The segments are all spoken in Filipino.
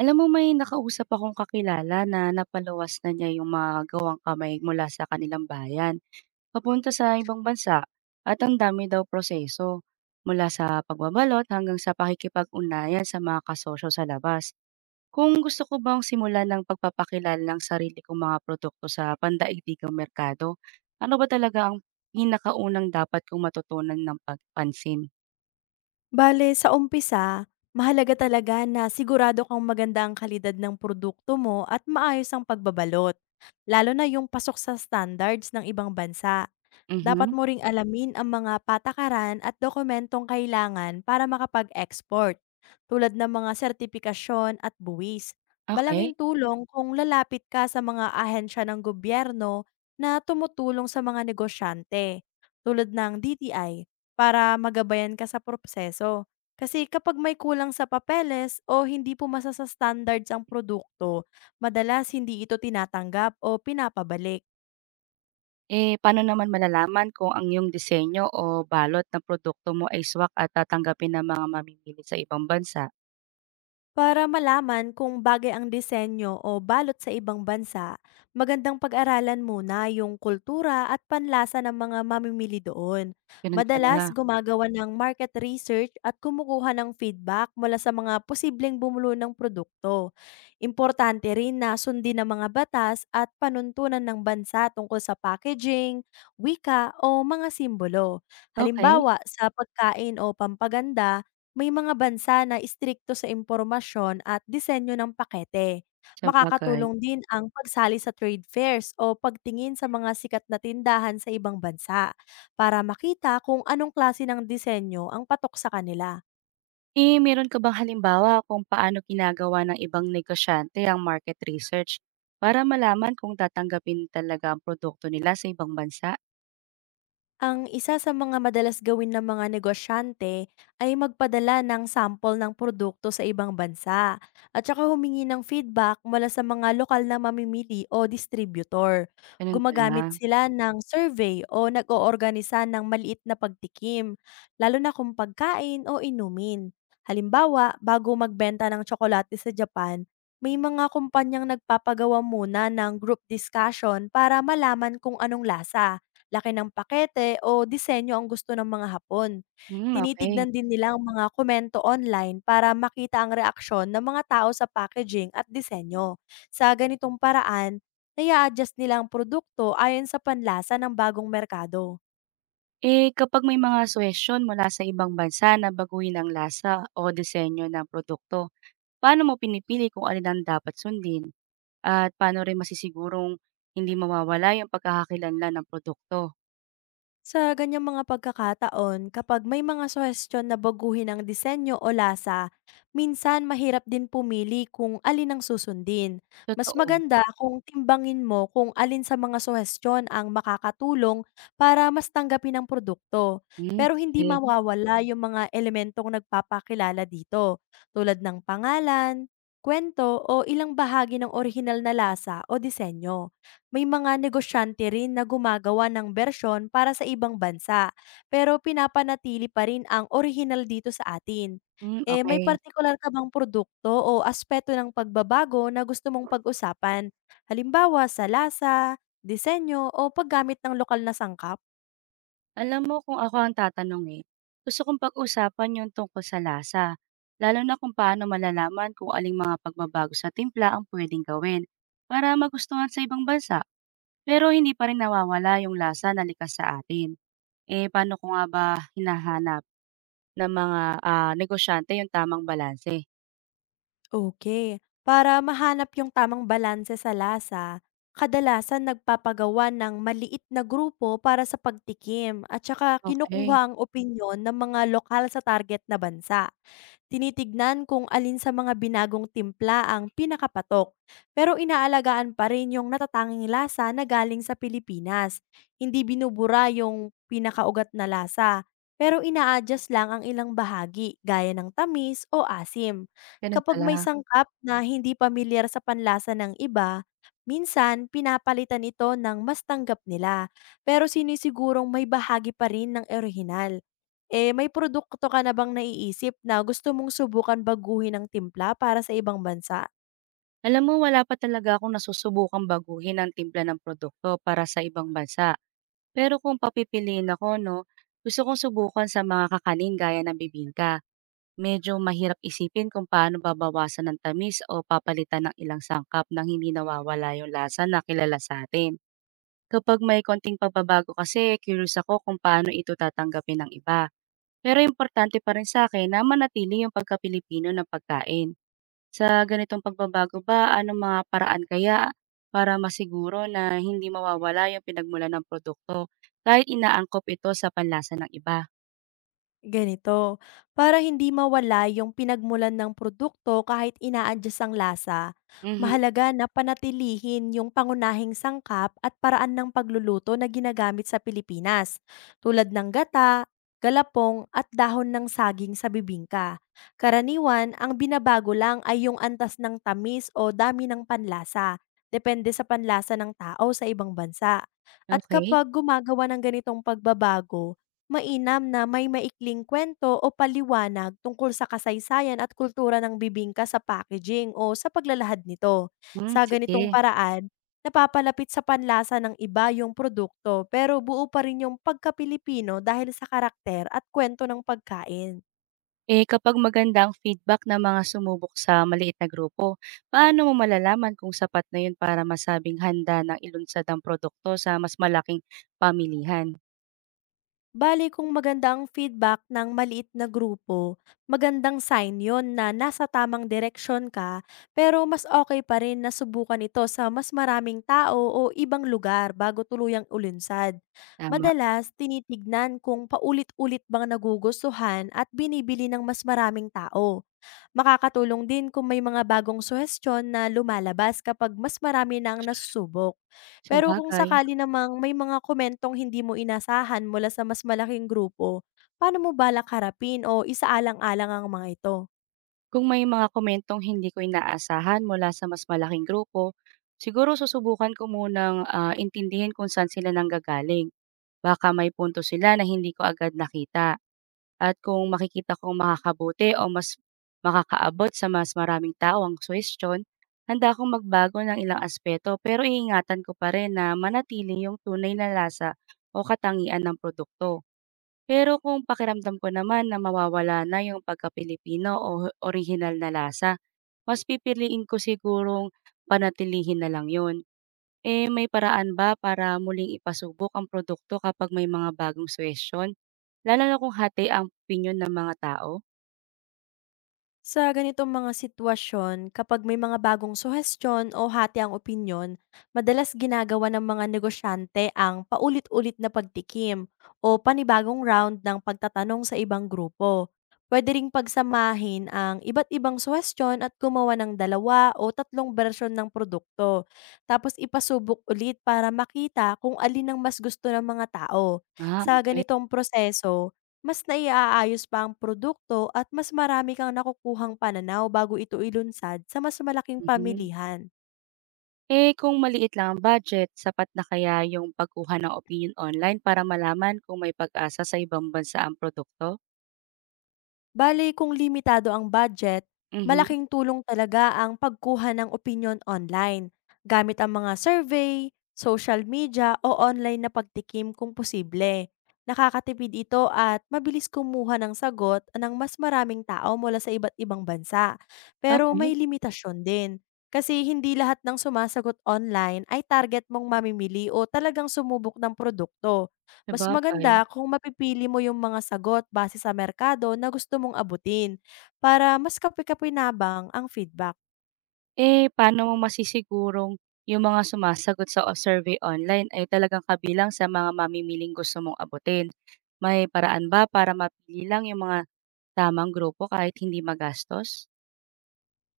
Alam mo, may nakausap akong kakilala na napaluwas na niya yung mga gawang kamay mula sa kanilang bayan papunta sa ibang bansa, at ang dami daw proseso mula sa pagbabalot hanggang sa pakikipag-ugnayan sa mga kasosyo sa labas. Kung gusto ko bang simulan ng pagpapakilala ng sarili kong mga produkto sa pandaigdigang merkado, ano ba talaga ang pinakaunang dapat kong matutunan ng pagpansin? Bale, sa umpisa, mahalaga talaga na sigurado kang maganda ang kalidad ng produkto mo at maayos ang pagbabalot, lalo na yung pasok sa standards ng ibang bansa. Dapat Mhm. mo ring alamin ang mga patakaran at dokumentong kailangan para makapag-export, tulad ng mga sertipikasyon at buwis. Okay. Malaking tulong kung lalapit ka sa mga ahensya ng gobyerno na tumutulong sa mga negosyante, tulad ng DTI, para magabayan ka sa proseso. Kasi kapag may kulang sa papeles o hindi pumasa sa standards ang produkto, madalas hindi ito tinatanggap o pinapabalik. Eh, paano naman malalaman kung ang iyong disenyo o balot ng produkto mo ay swak at tatanggapin ng mga mamimili sa ibang bansa? Para malaman kung bagay ang disenyo o balot sa ibang bansa, magandang pag-aralan muna yung kultura at panlasa ng mga mamimili doon. Gano'n Madalas pala. gumagawa ng market research at kumukuha ng feedback mula sa mga posibleng bumulo ng produkto. Importante rin na sundin ang mga batas at panuntunan ng bansa tungkol sa packaging, wika o mga simbolo. Okey, Halimbawa, sa pagkain o pampaganda, may mga bansa na istrikto sa impormasyon at disenyo ng pakete. sabagay. Makakatulong din ang pagsali sa trade fairs o pagtingin sa mga sikat na tindahan sa ibang bansa para makita kung anong klase ng disenyo ang patok sa kanila. Eh, meron ka bang halimbawa kung paano ginagawa ng ibang negosyante ang market research para malaman kung tatanggapin talaga ang produkto nila sa ibang bansa? Ang isa sa mga madalas gawin ng mga negosyante ay magpadala ng sample ng produkto sa ibang bansa at saka humingi ng feedback mula sa mga lokal na mamimili o distributor. Gano'n pala. Gumagamit sila ng survey o nag-oorganisa ng maliit na pagtikim, lalo na kung pagkain o inumin. Halimbawa, bago magbenta ng tsokolate sa Japan, may mga kumpanyang nagpapagawa muna ng group discussion para malaman kung anong lasa laki ng pakete o disenyo ang gusto ng mga Hapon. Hmm, okay. Tinitignan din nila ang mga komento online para makita ang reaksyon ng mga tao sa packaging at disenyo. Sa ganitong paraan, naya-adjust nila ang produkto ayon sa panlasa ng bagong merkado. Eh, kapag may mga suhestiyon mula sa ibang bansa na baguhin ang lasa o disenyo ng produkto, paano mo pinipili kung alin ang dapat sundin? At paano rin masisigurong hindi mawawala yung pagkakakilanlan ng produkto? Sa ganyang mga pagkakataon, kapag may mga suhestiyon na baguhin ang disenyo o lasa, minsan mahirap din pumili kung alin ang susundin. Mas Totoo. maganda kung timbangin mo kung alin sa mga suhestiyon ang makakatulong para mas tanggapin ang produkto. Hmm, Pero hindi sige. mawawala yung mga elementong nagpapakilala dito, tulad ng pangalan, kwento o ilang bahagi ng orihinal na lasa o disenyo. May mga negosyante rin na gumagawa ng bersyon para sa ibang bansa, pero pinapanatili pa rin ang orihinal dito sa atin. Hmm, Eh, may okay. partikular ka bang produkto o aspeto ng pagbabago na gusto mong pag-usapan? Halimbawa sa lasa, disenyo o paggamit ng lokal na sangkap? Alam mo, kung ako ang tatanungin, gusto kong pag-usapan yung tungkol sa lasa, lalo na kung paano malalaman kung aling mga pagbabago sa timpla ang puwedeng gawin para magustuhan sa ibang bansa, pero hindi pa rin nawawala yung lasa na likas sa atin. Eh, paano ko nga ba hinahanap ng mga negosyante yung tamang balanse? Okay, para mahanap yung tamang balanse sa lasa, kadalasan nagpapagawa ng maliit na grupo para sa pagtikim at saka Okay. kinukuha ang opinyon ng mga lokal sa target na bansa. Tinitignan kung alin sa mga binagong timpla ang pinakapatok, pero inaalagaan pa rin yung natatanging lasa na galing sa Pilipinas. Hindi binubura yung pinakaugat na lasa, pero ina-adjust lang ang ilang bahagi gaya ng tamis o asim. Ganun Kapag may pala. sangkap na hindi pamilyar sa panlasa ng iba, minsan pinapalitan ito ng mas tanggap nila, pero sinisigurong may bahagi pa rin ng orihinal. Eh, may produkto ka na bang naiisip na gusto mong subukan baguhin ng timpla para sa ibang bansa? Alam mo, wala pa talaga akong nasusubukang baguhin ang timpla ng produkto para sa ibang bansa. Pero kung papipiliin ako, no, gusto kong subukan sa mga kakanin gaya ng bibingka. Medyo mahirap isipin kung paano babawasan ng tamis o papalitan ng ilang sangkap nang hindi nawawala yung lasa na kilala sa atin. Kapag may konting pagbabago kasi, curious ako kung paano ito tatanggapin ng iba. Pero importante pa rin sa akin na manatili yung pagka-Pilipino ng pagkain. Sa ganitong pagbabago ba, anong mga paraan kaya para masiguro na hindi mawawala yung pinagmulan ng produkto kahit inaangkop ito sa panlasa ng iba? Ganito, para hindi mawala yung pinagmulan ng produkto kahit ina-adjust ang lasa, Mhm, mahalaga na panatilihin yung pangunahing sangkap at paraan ng pagluluto na ginagamit sa Pilipinas, tulad ng gata, galapong at dahon ng saging sa bibingka. Karaniwan, ang binabago lang ay yung antas ng tamis o dami ng panlasa, depende sa panlasa ng tao sa ibang bansa. At okay. kapag gumagawa ng ganitong pagbabago, mainam na may maikling kwento o paliwanag tungkol sa kasaysayan at kultura ng bibingka sa packaging o sa paglalahad nito. Hmm, Sa ganitong sige. paraan, napapalapit sa panlasa ng iba yung produkto pero buo pa rin yung pagka dahil sa karakter at kwento ng pagkain. Eh, kapag maganda ang feedback ng mga sumubok sa maliit na grupo, paano mo malalaman kung sapat na yun para masabing handa ng ilunsad ang produkto sa mas malaking pamilihan? Bali kung maganda ang feedback ng maliit na grupo, magandang sign yon na nasa tamang direksyon ka, pero mas okay pa rin na subukan ito sa mas maraming tao o ibang lugar bago tuluyang ulunsad. Tama, Madalas, tinitignan kung paulit-ulit bang nagugustuhan at binibili ng mas maraming tao. Makakatulong din kung may mga bagong suhestyon na lumalabas kapag mas marami na ang nasusubok. sa Pero kung sabagay. sakali namang may mga komentong hindi mo inasahan mula sa mas malaking grupo, paano mo balak harapin o isaalang-alang ang mga ito? Kung may mga komentong hindi ko inaasahan mula sa mas malaking grupo, siguro susubukan ko munang intindihin kung saan sila nanggagaling. Baka may punto sila na hindi ko agad nakita. At kung makikita kong makakabuti o mas makakaabot sa mas maraming tao ang question, handa akong magbago ng ilang aspeto pero iingatan ko pa rin na manatili yung tunay na lasa o katangian ng produkto. Pero kung pakiramdam ko naman na mawawala na yung pagka-Pilipino o orihinal na lasa, mas pipiliin ko sigurong panatilihin na lang yun. Eh, may paraan ba para muling ipasubok ang produkto kapag may mga bagong suwesyon? Lalo na kung hati ang opinion ng mga tao? Sa ganitong mga sitwasyon, kapag may mga bagong suhestiyon o hati ang opinyon, madalas ginagawa ng mga negosyante ang paulit-ulit na pagtikim o panibagong round ng pagtatanong sa ibang grupo. Pwede ring pagsamahin ang iba't ibang suhestiyon at gumawa ng dalawa o tatlong bersyon ng produkto. Tapos ipasubok ulit para makita kung alin ang mas gusto ng mga tao. Ah, Sa okay. ganitong proseso, mas naiaayos pa ang produkto at mas marami kang nakukuhang pananaw bago ito ilunsad sa mas malaking Mhm. pamilihan. Eh, kung maliit lang ang budget, sapat na kaya yung pagkuha ng opinion online para malaman kung may pag-asa sa ibang bansa ang produkto? Bale kung limitado ang budget, Mhm. malaking tulong talaga ang pagkuha ng opinyon online gamit ang mga survey, social media o online na pagtikim kung posible. Nakakatipid ito at mabilis kumuha ng sagot ng mas maraming tao mula sa iba't ibang bansa. Pero Okay, may limitasyon din kasi hindi lahat ng sumasagot online ay target mong mamimili o talagang sumubok ng produkto. Mas sabagay. maganda kung mapipili mo yung mga sagot base sa merkado na gusto mong abutin para mas kapi-kapinabang ang feedback. Eh, paano mo masisigurong yung mga sumasagot sa o survey online ay talagang kabilang sa mga mamimiling gusto mong abutin? May paraan ba para mapili lang yung mga tamang grupo kahit hindi magastos?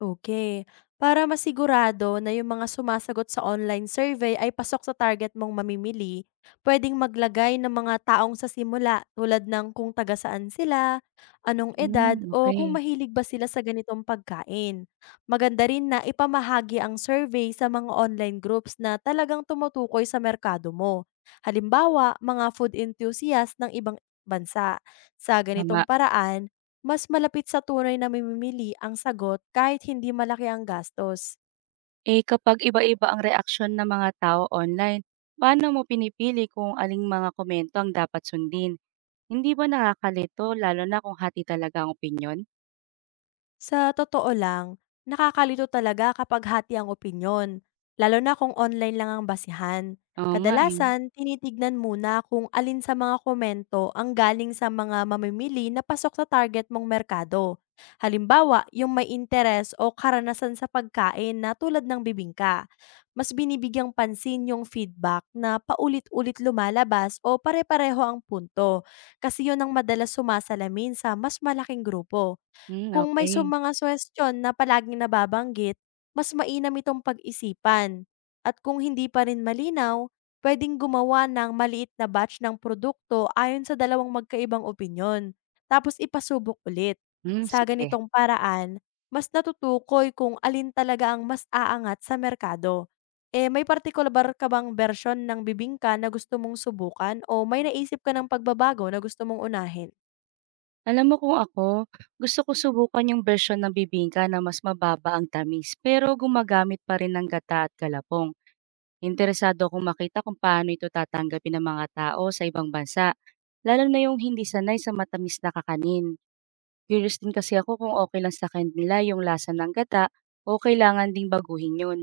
Okay. Para masigurado na yung mga sumasagot sa online survey ay pasok sa target mong mamimili, puwedeng maglagay ng mga taong sa simula tulad ng kung taga saan sila, anong edad Hmm, o kung okay. mahilig ba sila sa ganitong pagkain. Maganda rin na ipamahagi ang survey sa mga online groups na talagang tumutukoy sa merkado mo. Halimbawa, mga food enthusiasts ng ibang bansa. Sa Tama. ganitong paraan, mas malapit sa tunay na mamimili ang sagot kahit hindi malaki ang gastos. Eh, kapag iba-iba ang reaksyon ng mga tao online, paano mo pinipili kung aling mga komento ang dapat sundin? Hindi ba nakakalito lalo na kung hati talaga ang opinyon? Sa totoo lang, nakakalito talaga kapag hati ang opinyon, lalo na kung online lang ang basihan. Oo nga, eh. Kadalasan, tinitignan muna kung alin sa mga komento ang galing sa mga mamimili na pasok sa target mong merkado. Halimbawa, yung may interes o karanasan sa pagkain na tulad ng bibingka. Mas binibigyang pansin yung feedback na paulit-ulit lumalabas o pare-pareho ang punto kasi yun ang madalas sumasalamin sa mas malaking grupo. Hmm, Kung may sum okay. mga suwestiyon na palaging nababanggit, mas mainam itong pag-isipan. At kung hindi pa rin malinaw, pwedeng gumawa ng maliit na batch ng produkto ayon sa dalawang magkaibang opinyon, tapos ipasubok ulit. Hmm, Sa sige. ganitong paraan, mas natutukoy kung alin talaga ang mas aangat sa merkado. Eh, may partikular ka bang bersyon ng bibingka na gusto mong subukan o may naisip ka ng pagbabago na gusto mong unahin? Alam mo kung ako, gusto ko subukan yung version ng bibingka na mas mababa ang tamis pero gumagamit pa rin ng gata at galapong. Interesado akong makita kung paano ito tatanggapin ng mga tao sa ibang bansa, lalo na yung hindi sanay sa matamis na kakanin. Curious din kasi ako kung okay lang sa kanila yung lasa ng gata o kailangan ding baguhin yun.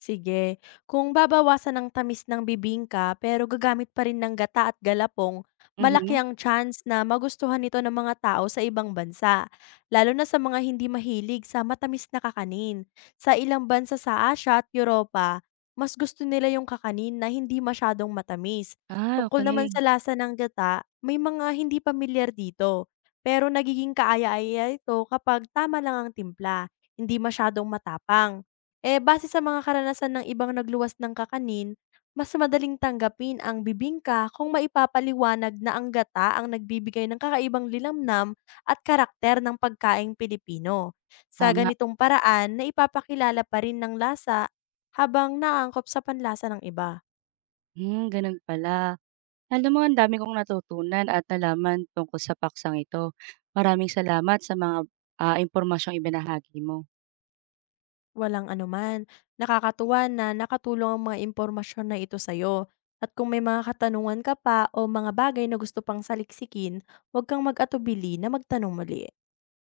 Sige, kung babawasan ng tamis ng bibingka pero gagamit pa rin ng gata at galapong, malaki Mhm. ang chance na magustuhan ito ng mga tao sa ibang bansa, lalo na sa mga hindi mahilig sa matamis na kakanin. Sa ilang bansa sa Asya at Europa, mas gusto nila yung kakanin na hindi masyadong matamis. Ah, Tungkol naman okay. sa lasa ng gata, may mga hindi pamilyar dito, pero nagiging kaaya-aya ito kapag tama lang ang timpla, hindi masyadong matapang. Eh, base sa mga karanasan ng ibang nagluwas ng kakanin, mas madaling tanggapin ang bibingka kung maipapaliwanag na ang gata ang nagbibigay ng kakaibang lilamnam at karakter ng pagkaing Pilipino. Sa Tama. ganitong paraan, na ipapakilala pa rin ng lasa habang naangkop sa panlasa ng iba. Hmm, ganun pala. Alam mo, ang dami kong natutunan at nalaman tungkol sa paksang ito. Maraming salamat sa mga impormasyong ibinahagi mo. Walang anuman, nakakatuwa na nakatulong ang mga impormasyon na ito sa'yo. At kung may mga katanungan ka pa o mga bagay na gusto pang saliksikin, huwag kang mag-atubili na magtanong muli.